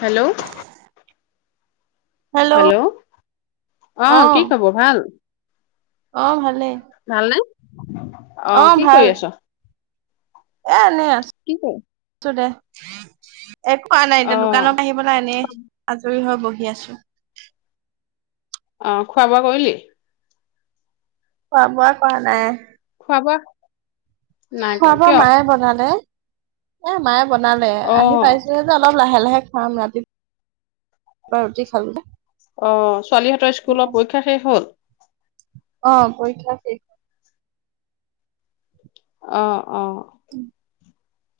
Hello hello অ অ কি খবৰ? ভাল। অ ভালেই। ভালনে, অ কি কৰি আছ? এ এনেই, আ-আছোঁ দে। একোৱা নাই অ এতিয়া দোকানত আহি পেলাই এনেই আজৰি হৈ বহি আছোঁ। অ খোৱা বোৱা কৰিলি? খোৱা বোৱা কোৱা নাই। হব। চাব মায়ে বনালে এ মায়ে বনালে অ আহি পাইছোহে যে অলপ লাহে লাহে খাম ৰাতিপুৱা ৰুটি খালো। অ ছোৱালীহঁতৰ স্কুলৰ পৰীক্ষা শেষ হ'ল। অ পৰীক্ষা শেষ। অ অ। উম।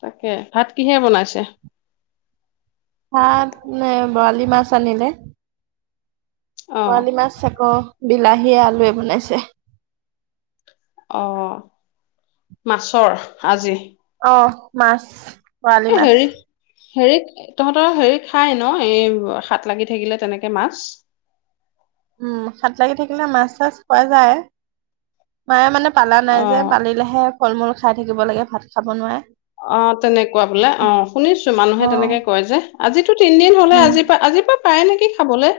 তাকে ভাত কিহে বনাইছে? ভাত বৰালি মাছ আনিলে। অ বৰালি মাছ আকৌ বিলাহীয়ে আলুৱে বনাইছে। আহ মাছৰ আজি। অ মাছ এ বৰালি মাছ। হেৰি হেৰি তহঁতৰ হেৰি খাই ন এই হাত লাগি থাকিলে তেনেকে মাছ। হয়। উম হাত লাগি থাকিলে মাছ চাছ হয় যায় মায়ে মানে পালা নাই অ যে পালিলেহে ফল মূল খাই থাকিব লাগে ভাত খাব নোৱাৰে। অ তেনেকুৱা বোলে অ শুনিছো অ মানুহে তেনেকে কয় যে আজি টো তিনদিন হলে উম আজি পৰা আজি পৰা পায় নেকি খাবলে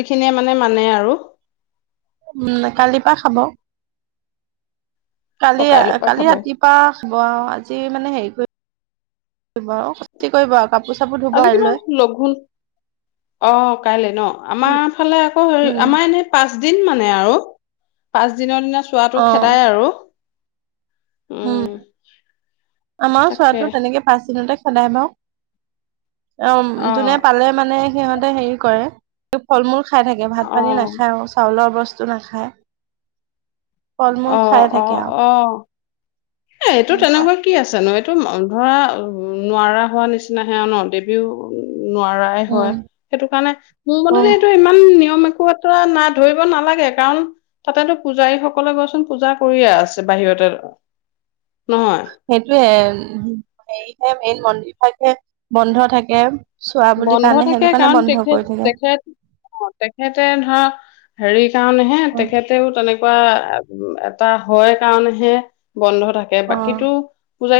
যিখিনিয়ে মানে মানে আৰু। উম কালিৰ পা খাব। অ কালি কাইলৈৰ পৰা কালি খাব ৰাতিপা খব আৰু আজি মানে হেৰি কৰি বৰ স কৰিব। কাপোৰ চাপোৰ ধুব আজি কিবা কাইলৈ লঘুণ অ কাইলে ন উম আমাৰ ফালে আকৌ হেৰি উম আমাৰ এনেই পাচ পাঁচ দিন মানে আৰু পাচদিনৰ দিনা অ চোৱাটো খেদাই আৰু। উম আমাৰো তাকে চোৱাটো তেনেকে পাচ দিনতে সদায় বাৰ অ যোনে পালে মানে সিহঁতে হেৰি কৰে ফল মূল খাই থাকে ভাত অ পানী নাখায়ও চাউলৰ অৱস্থা নাখায় ফল অ মূল খাই অ থাকে আৰু। অ এ এইটো এনেকুৱা তেনেকুৱা কি আছে নো। এইটো অনধৰা নোৱাৰা হোৱা নিচিনা হে ন দেৱীও নোৱাৰাই উম হয়, সেইটো কাৰণে মোৰ অ মতেতো এইটো ইমান নিয়ম এক বাতৰা নাই ধৰিব নালাগে কাৰণ তাতেতো পূজাৰী সকলে গৈচোন পূজা কৰিয়ে আছে বাহিৰত। তেল সেইটোয়ে, হেৰিহে মেইন মন্দিৰভাগে বন্ধ থাকে। চোৱা বুলি বন্ধ কাৰণে থাকে সেইটো কাৰণে কাৰণ বন্ধ কৰি তেখেত থাকে তেখেত অ' তেখেতে ধৰা হেৰি সেই কাৰণেহে উম, তেখেতেও তেনেকুৱা এটা হয় কাৰণেহে। বন্ধ থাকে অ বাকীটো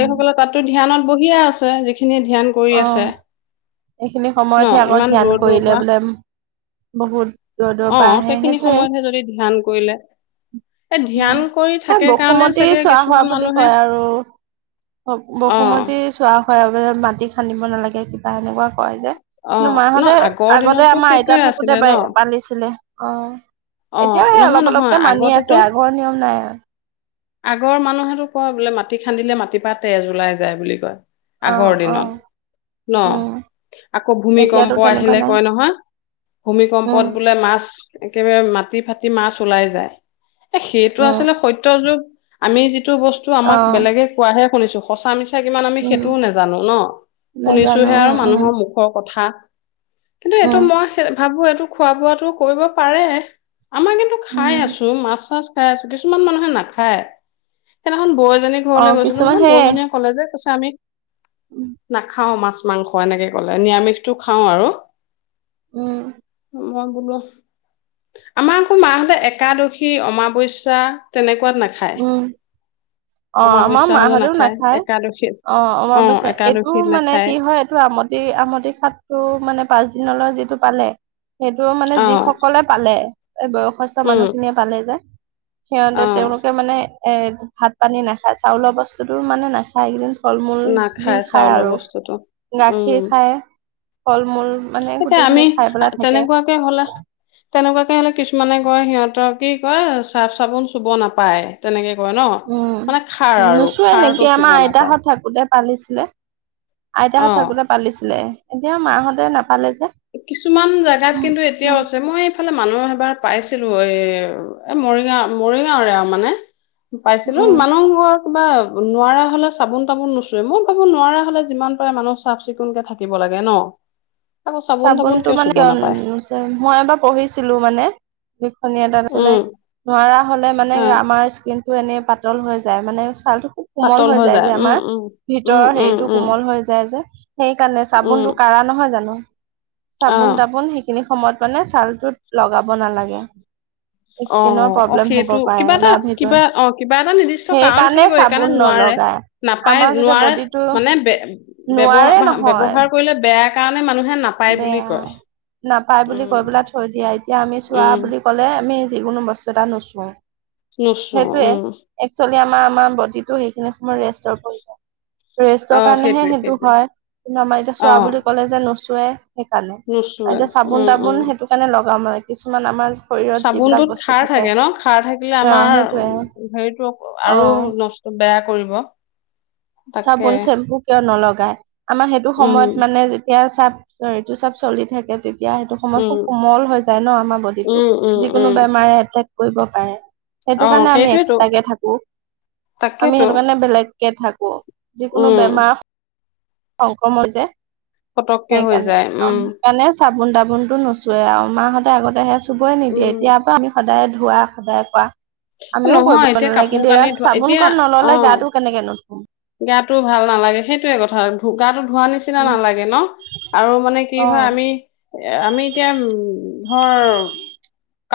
উম, তাতো ধ্যানত বহিয়ে আছে, যিখিন নিয়ে ধ্যান কৰি অ আছে। এইখিনি ন সময়তহে আকৌ ইমান ধ্যান দূৰৰ দূৰৰ কৰিলে পৰা বোলে। বহুত দূৰ অ দূৰ পৰা আহে সেইখিনি হেইটোৱে। সময়তহে যদি ধ্যান কৰিলে এই ধ্যান কৰি অ' থাকে কাৰণে বসুমতী চাগে ছোৱা হোৱা কিছুমান বুলি মানুহে কয় আৰু। অ বসুমতী ছোৱা হোৱা মাটি খান্দিব নালাগে কিবা এনেকুৱা কয় যে অ কিন্তু, ন মাহঁতে আগৰ আগতে দিনততো আমাৰ আইতা সেইটোয়ে থাকোঁতে আছিলে ন পালিছিলে অ'। অ এতিয়াও, সেই নহয় অলপ নহয় অলপকে মানি আছে আগতেতো আগৰ নিয়ম নাই আৰু। আগৰ মানুহেটো কয় বোলে মাটি খান্দিলে, মাটিৰ পৰা তেজ ওলাই যায় বুলি কয়। আগৰ অ' দিনত অ'। ন উম, আকৌ এতিয়াতো ভূমিকম্প তেনেকুৱা আহিলে নাই। কয় নহয় উম, ভূমিকম্পত বোলে মাছ একেবাৰে মাটি ফাটি মাছ ওলাই যায়। সেইটো উম, আছিলে সত্য যুগ আমি যি টো বস্তু আমাক অ', বেলেগে কোৱাহে শুনিছোঁ, সঁচা-মিছা কিমান আমি উম, সেইটোও নাজানো ন। নাজানো শুনিছোঁহে উম, আৰু উম, মানুহৰ মুখৰ কথা। কিন্তু এইটো উম, মই ভাবো এইটো খোৱা-বোৱাটো কৰিব পাৰে। আমাৰ কিন্তু খায় উম, আছোঁ মাছ-চাছ খায় আছোঁ কিছুমান মানুহে নাখায়। সেইদিনাখন বৌ এ জনি ঘৰলৈ অ', গৈছিলোঁ কিছুমান মানে সেই বৌজনীয়ে ক'লে যে কৈছে আমি উম, নাখাও মাছ মাংস এনেকে ক'লে নিৰামিষটো খাওঁ আৰু। উম। মই বোলো আমাৰ আকৌ মা হ'তে একাদশী অমাৱস্যা তেনেক নাখায়। উম, অ' আমাৰ অমাৱস্যা মা হলে হ'তেও নাখায়। একাদশীত অ' অমাবস্যা এইটো একাদশীত মানে নাখায় কি হয় এইটো আমতি আমতি ষাঠটো মানে পাঁচ দিনলৈ যিটো পালে সেইটো মানে অ যিসকলে পালে এই বয়সস্থ উম মানুহ খিনিয়ে পালে যে সিহঁতে অ তেওঁলোক এ ভাত পানী নাখায় চাউলৰ বস্তুটো মানে নাখায় এইকেইদিন ফল-মূল যি নাখায় খায় চাউলৰ আৰু বস্তুটো উম গাখীৰ খায় ফল-মূল মানে এতিয়া আমি গোটেইখিনি খায় পেলাই থাকে। তেনেকুৱাকে হলে তেনেকুৱাকে হ'লে কিছুমানে কয় সিহঁতৰ কি কয় চাফ চাবোন চুব নাপায় তেনেকে কয় ন মানে খাৰ উম আৰু নোচোৱে খাৰটো নেকি চুব আমাৰ নাপায় আইতাহঁত থাকোতে পালিছিলে। অ আইতাহঁত থাকোঁতে পালিছিলে এতিয়া মাহঁতে নাপালে। যে কিছুমান জেগাত উম কিন্তু এতিয়াও উম আছে মই এইফালে মানুহ এবাৰ পাইছোঁ ছিলো এই এ মৰিগাঁও মৰিগাঁওৰে আৰু মানে পাইছিলোঁ উম মানুহ ঘৰ কিবা নোৱাৰা হ'লে চাবোন-তাবোন নোচোৱে। মই ভাবো নোৱাৰা হ'লে যিমান পাৰে মানুহ চাফ চিকুণকে থাকিব লাগে। লাগে ন। আকৌ চাবোন তাবোন চাবোনটো মানে চুব কিয় নাপায় নোচোৱে মই এবাৰ পঢ়িছিলো মানে লিখনি এটাত আছিলে উম নোৱাৰা হ'লে মানে আহ আমাৰ স্ক্ৰীন টো এনে পাতল হৈ যায় মানে ছালটো খুব কোমল পাতল হৈ যায় যে উম আমাৰ উম উম ভিতৰৰ উম হেৰিটো উম কোমল হৈ যায় যে সেইকাৰণে। উম চাবোনটো কঢ়া নহয় জানো? আহ চাবোন-তাবোন সেইখিনি সময়ত মানে ছালটোত লগাব নালাগে। অ স্কিনৰ অ প্ৰব্লেম হ'ব সেইটো পাৰে কিবা এটা বা ভিতৰি কিবা অ কিবা এটা নিৰ্দিষ্ট সেই কাৰণ কাৰণে থাকিব সেইকাৰণে চাবোন ন নোৱাৰে লগাই। নাপায় আমাৰ যেতিয়া নোৱাৰে বডিটো মানে বে নোৱাৰে ব্যৱহাৰ নহয় ব্যৱহাৰ কৰিলে বেয়া কাৰণে মানুহে নাপায় বুলি বেয়া, কয় নাপাই বুলি কৈ উম পেলাই থৈ দিয়া এতিয়া আমি চোৱা উম বুলি ক'লে আমি যিকোনো বস্তু এটা নুচো। নুচো উম আমাৰ, আমাৰ বডিটো সেইখিনি সময়ত ৰেষ্টৰ প্ৰয়োজন। অ ৰেষ্টৰ কাৰণেহে সেইটোৱে সেইটো সেইটোৱে হয় কিন্তু আমাৰ এতিয়া অ চোৱা বুলি ক'লে যে নোচোবে। সেইকাৰণে আৰু নুচোৱে এতিয়া উম উম চাবোন-তাবোন সেইটো কাৰণে লগাম আৰু কিছুমান আমাৰ শৰীৰত যিবিলাক চাবোনটোত বস্তু খাৰ থাকে ন' খাৰ থাকিলে অ আমাৰ সেইটোয়ে হেৰিতটো আৰু অ নষ্ট বেয়া কৰিব [unintelligible] চাবোন চেম্পু কিয় নলগাই আমাৰ সেইটো উম সময়ত মানে যেতিয়া এতিয়া চাপ, এইটো চাপ চলি থাকে তে এতিয়া সেইটো সময়ত উম খুব কোমল হৈ যায় ন আমাৰ বডিটো, উম উম যিকোনো উম বেমাৰে এটেক কৰিব পাৰে। সেইটো অ কাৰণে আমি সেইটোৱেতো এক্সট্ৰাকে থাকো আমি তাকেতো সেইটো কাৰণে বেলেগকে থাকো। যিকোনো উম বেমাৰ, সংক্ৰমণ যে পতককে হৈ সেইকাৰণে যায়, উম। আৰু সেইকাৰণে চাবোন চাবোন দাবোন টো নোচোৱেই আৰু মাহঁতে আগতে হেয়া চুবই নিদিয়ে উম। এতিয়াৰ পৰা আমি সদায় ধোৱা সদায় কোৱা আমিও নহয় কৰিব এতিয়া নালাগে কাপোৰ কিন্তু কানি এই ধোৱা চাবোন কন নল'লে গাটো কেনেকে ধুম। গাতটো ভাল নালাগে, সেইটোয়ে কথা আৰু গাটো ধোৱা নিচিনা উম নালাগে ন' আৰু মানে কি হয় অ আমি এ আমি এতিয়া উম, ধৰ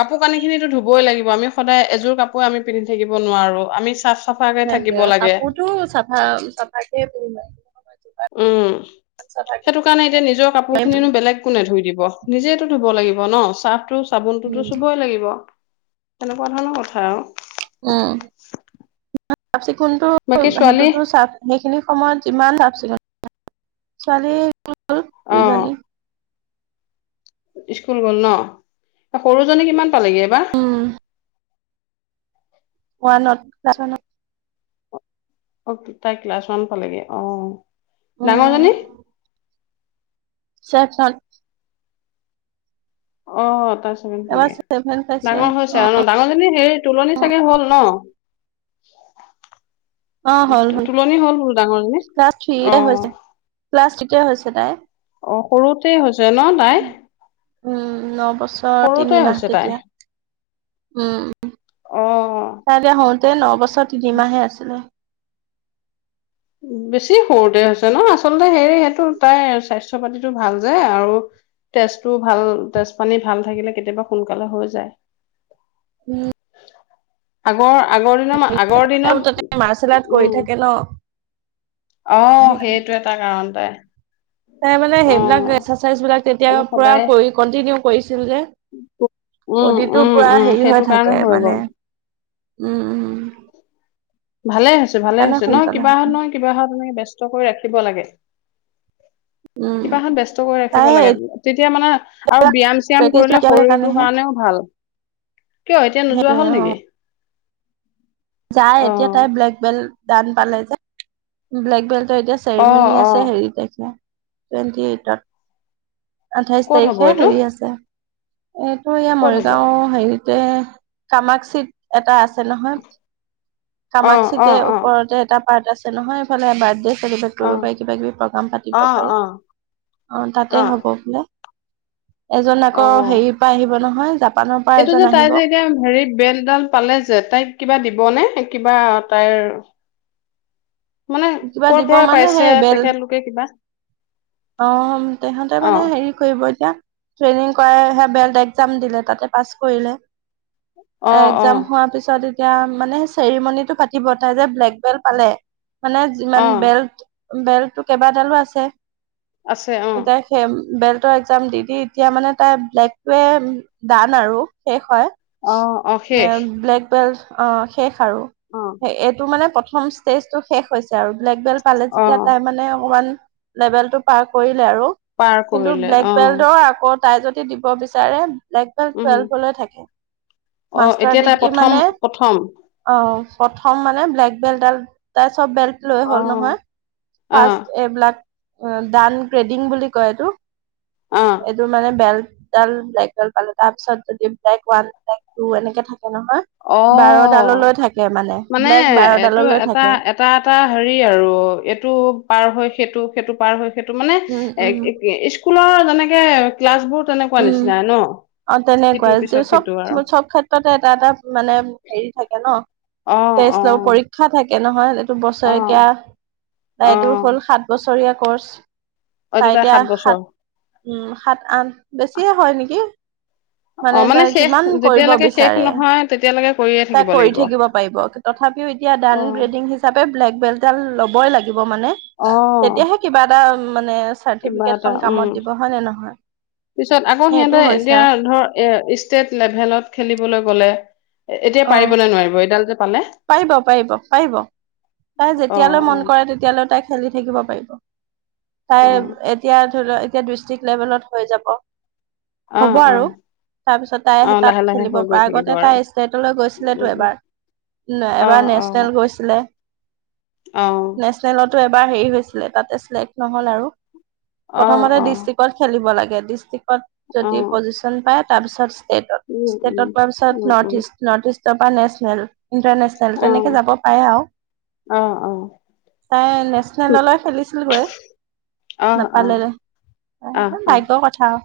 কাপোৰ কানি খিনিতো ধুবই লাগিব। আমি সদায় এযোৰ কাপোৰে আমি পিন্ধি থাকিব নোৱাৰো। আমি চ চাফাকে থাকিব লাগে। হা চাফাকেই ধুই লও। উম, সেইটো কাৰণে এতিয়া নিজৰ কাপোৰ খিনিনো বেলেগ কোণে ধুই দিব। নিজেইটো ধুব লাগিব ন, ছাৰ্ফটোতো, চাবোনটোতো উম চুবই লাগিব। তেনেকুৱা ধৰণৰ কথা আৰু। উম। কোনটো বাকী ছোৱালী সেইটোতো চাফ সেইখিনি সময়ত যিমান চাফ-চিকুণ ছোৱালী। অ' দুইজনী। স্কুল গ'ল ন, সৰু জনী কিমান পালেগে এইবাৰ। উম ওৱান [unintelligible] অহ' তাই ক্লাছ ওৱান পালেগে, অহ' ডাঙৰজনী? ছেকচন। অহ' তাই ছেভেন এবাৰ পালেগে, চেভেন পাইছে ডাঙৰ হৈছে অ আৰু ন ডাঙৰজনী হেৰি তুলনি চাগে হ'ল ন? অ হ'ল [inaudible] তুলনি হ'ল বোলো ডাঙৰ জনী। ক্লাছ থ্ৰীতে হৈছে ক্লাছ থ্ৰীতে হৈছে তাই অ' সৰুতেই হৈছে ন তাই। উম, ন বছৰ সৰুতে তিনিমাহ হৈছে তাই তেতিয়া উম। অ তাই বিয়া হওঁতে ন বছৰ তিনিমাহে আছিলে। বেছি সৰুতে হৈছে ন, আচলতে হেৰি সেইটো তাই স্বাস্থ্য পাতিটো ভাল যে আৰু তেজটো ভাল, তেজ পানী ভাল থাকিলে কেতিয়াবা সোনকালে হৈ যায়। উম। আগৰ আগৰ দিনৰ ম আগৰ আৰু তাতে দিনত মাৰ্চেল আৰ্ট কৰি উম থাকে ন অহ সেইটো এটা কাৰণ তাইৰ। তাই মানে সেইবিলাক এক্সাৰচাইজ বিলাক তেতিয়া সেইবোৰ পৰা সদায় কৰি কন্টিনিউ কৰিছিল যে উম, বডিটো উম, পুৰা উম, হেৰি সেইটো হৈ কাৰণে থাকে মানে গ'ল উম, উম। ভালে হৈছে, ভালে সেইকাৰণে হৈছে ন, সোনকালে কিবাহত হৈছে নহয় কিবাহত এনেই ব্যস্ত কৰি ৰাখিব লাগে। উম কিবা এখন ব্যস্ত কৰি ৰাখিব তাই লাগে, তেতিয়া মানে এতিয়া আৰু ব্যায়াম চিয়াম প্ৰেক্টিচ কৰিলে নাইকিয়া শৰীৰটোৰ কাৰণেহে কাৰণেও ভাল। কিয় এতিয়া নোযোৱা সেইটোয়ে হ'ল অ নেকি? যায় এতিয়া অ', তাই ব্লেক বেল্ট দান পালে যে ব্লেক বেল্ট ত এতিয়া অ', চেৰিমনী অ', আছে হেৰি তাৰিখে টুৱেণ্টি এইটত। আঠাইশ ক'ত হ'ব তাৰিখে এইটো হেৰি আছে। এইটো এয়া ক'ত হ'ব মৰিগাঁও হেৰিতে কামাক্ষি এটাত আছে নহয়। অ', কামাক্ষিতে অ', অ', ওপৰতে এটা পাৰ্ট আছে নহয় এইফালে বাৰ্থডে চেলিব্ৰেড অ', কৰিব পাৰি কিবা কিবি প্ৰ'গ্ৰাম পাতিব পাৰি অ' তাতে অ', হ'ব বোলে। এজন আকৌ অ', হেৰিৰ পৰা আহিব নহয় জাপ এইটো যে তাই যে এতিয়া হেৰি বেলডাল পালে যে তাইক কিবা দিবনে? কিবা তাইৰ মানে কিবা ক'ৰ দিব পৰা মানে পাইছে সেই বেল তেখেত লোকে কিবা অ' তেহঁতে অ মানে হেৰি কৰিব এতিয়া ট্ৰেইনিং কৰাইহে বেল্ট একজাম দিলে তাতে পাছ কৰিলে। অ অ একজাম হোৱাৰ পিছত এতিয়া মানে চেৰিমনটো পাতিব তাই যে ব্লেক বেল্ট পালে মানে অ যিমান বেল্ট বেল্ট কেইবাডালো আছে আছে অ'। এতিয়া সেই বেল্টৰ একজাম দি দি এতিয়া মানে তাই ব্লেক টোৱে টান আৰু শেষ হয়। অ অ ন শেষ ব্লেক বেল্ট অ' শেষ আৰু অ এইটো মানে প্ৰথম ষ্টেজ টো শেষ হৈছে আৰু। ব্লেক বেল্ট পালে অ যেতিয়া তাই মানে অকনমান লেবেল টো পাৰ কৰি লে আৰু পাৰ কিন্তু কৰিলে ব্লেক অ বেল্টৰ আকৌ তাই যদি দিব বিচাৰে ব্লেক বেল্ট উম টুৱেলভ লৈ থাকে অ মাষ্টাৰ এতিয়া তাই ডিগ্ৰী প্ৰথম মানে প্ৰথম অ' প্ৰথম মানে ব্লেক বেল্ট ডাল তাই চব বেল্ট লৈ অ হ'ল নহয় অ ফাৰ্ষ্ট এইবিলাক। দান ক্ৰেডিং বুলি কয় এইটো। অ এইটো মানে বেল্ট দান ব্লেকডাল পালো, তাৰপিছত যদি ব্লেক ওৱান ব্লেক টু এনেকে থাকে। নহয় অ'। বাৰডাললৈ থাকে মানে ব্লেক এইটো বাৰডাললৈ এটা থাকে এটা এটা হেৰি আৰু এইটো পাৰ হৈ সেইটো সেইটো পাৰ হয় সেইটো মানে উম উম এ স্কুলৰ যেনেকে ক্লাছ বোৰ তেনেকুৱা উম নিচিনা ন অ' ইটোৰ তেনেকুৱাই যে পিছত সিটো আৰু চব চব ক্ষেত্ৰতে এটা এটা মানে হেৰি থাকে ন অ অ টেস্ট পৰীক্ষা থাকে নহয়। বছৰেকীয়া অ তাই এইটো অ হ'ল সাত বছৰীয়া কৰ্চ। অ তাই দুটাই এতিয়া সাত বছৰ উম সাত, আঠ বেছিয়ে হয় নেকি? অ মানে তাই শেষ যিমান কৰিব যেতিয়ালৈকে শেষ বিচাৰে নহয় তেতিয়ালৈকে কৰিয়ে তাই থাকিব কৰি লাগিব থাকিব পাৰিব। তথাপিও এতিয়া অ ডান গ্ৰেডিং হিচাপে ব্লেক বেল্ট এইডাল ল'বই লাগিব মানে অ তেতিয়াহে কিবা এটা মানে কিবা এটা চাৰ্টিফিকেটখন কামত উম দিব হয় নে নহয়? পিছত আকৌ সিহঁতে সেইটো হৈছে এতিয়া আৰু ধৰ এ ষ্টেট লেভেলত খেলিবলৈ গ'লে এতিয়া অ পাৰিব নে নোৱাৰিব এইডালটো পাৰিব পাৰিব পাৰিব। তাই অ যেতিয়ালৈ মন কৰে তেতিয়ালৈ তাই খেলি থাকিব অ তাই এতিয়া ধৰি ল এতিয়া ডিষ্ট্ৰিক লেভেলত হৈ যাব। হ'ব অহ' অ' আৰু তাৰপিছত অ তাই তাত লাহে লাহে খেলিব হৈ গৈ পাৰে, থাকিব আগতে আৰু তাই ষ্টেটলৈ গৈছিলেতো উম উম এবাৰ। নে এবাৰ নেছনেল গৈছিলে। আহ নেচনেলতো এবাৰ হেৰি হৈছিলে তাতে চেক্ নহল আৰু অ প্ৰথমতে অ ডিষ্ট্ৰিকত খেলিব লাগে। ডিচতিকট অ যদি পজিচন পায় তাৰ পিছত ষ্টেটত, উম উম ষ্টেটত পোৱাৰ পিছত উম উম নৰ্থ ইষ্ট নৰ্থ ইষ্টৰ পৰা নেচনেল। ইণ্টাৰনেচনেল অ তেনেকে যাব পাৰে আৰু। অ অ তাই নেচনেললৈ খেলিছিল গৈ। আহ আহ আহ আহ ভাগ্যৰ কথা আৰু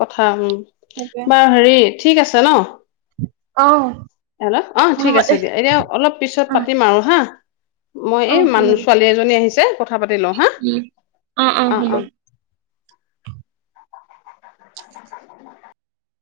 কথা উম, সেইটোৱে বা হেৰিত ঠিক আছে ন অহ' হেল্ল' অ', ঠিক আছে দিয়া এতিয়া অলপ পিছত অ পাতিম আৰু হা মই অ এই হ'ব মানুহ দে ছোৱালী এজনী আহিছে, কথা পাতি লওঁ হা উম অ' অ'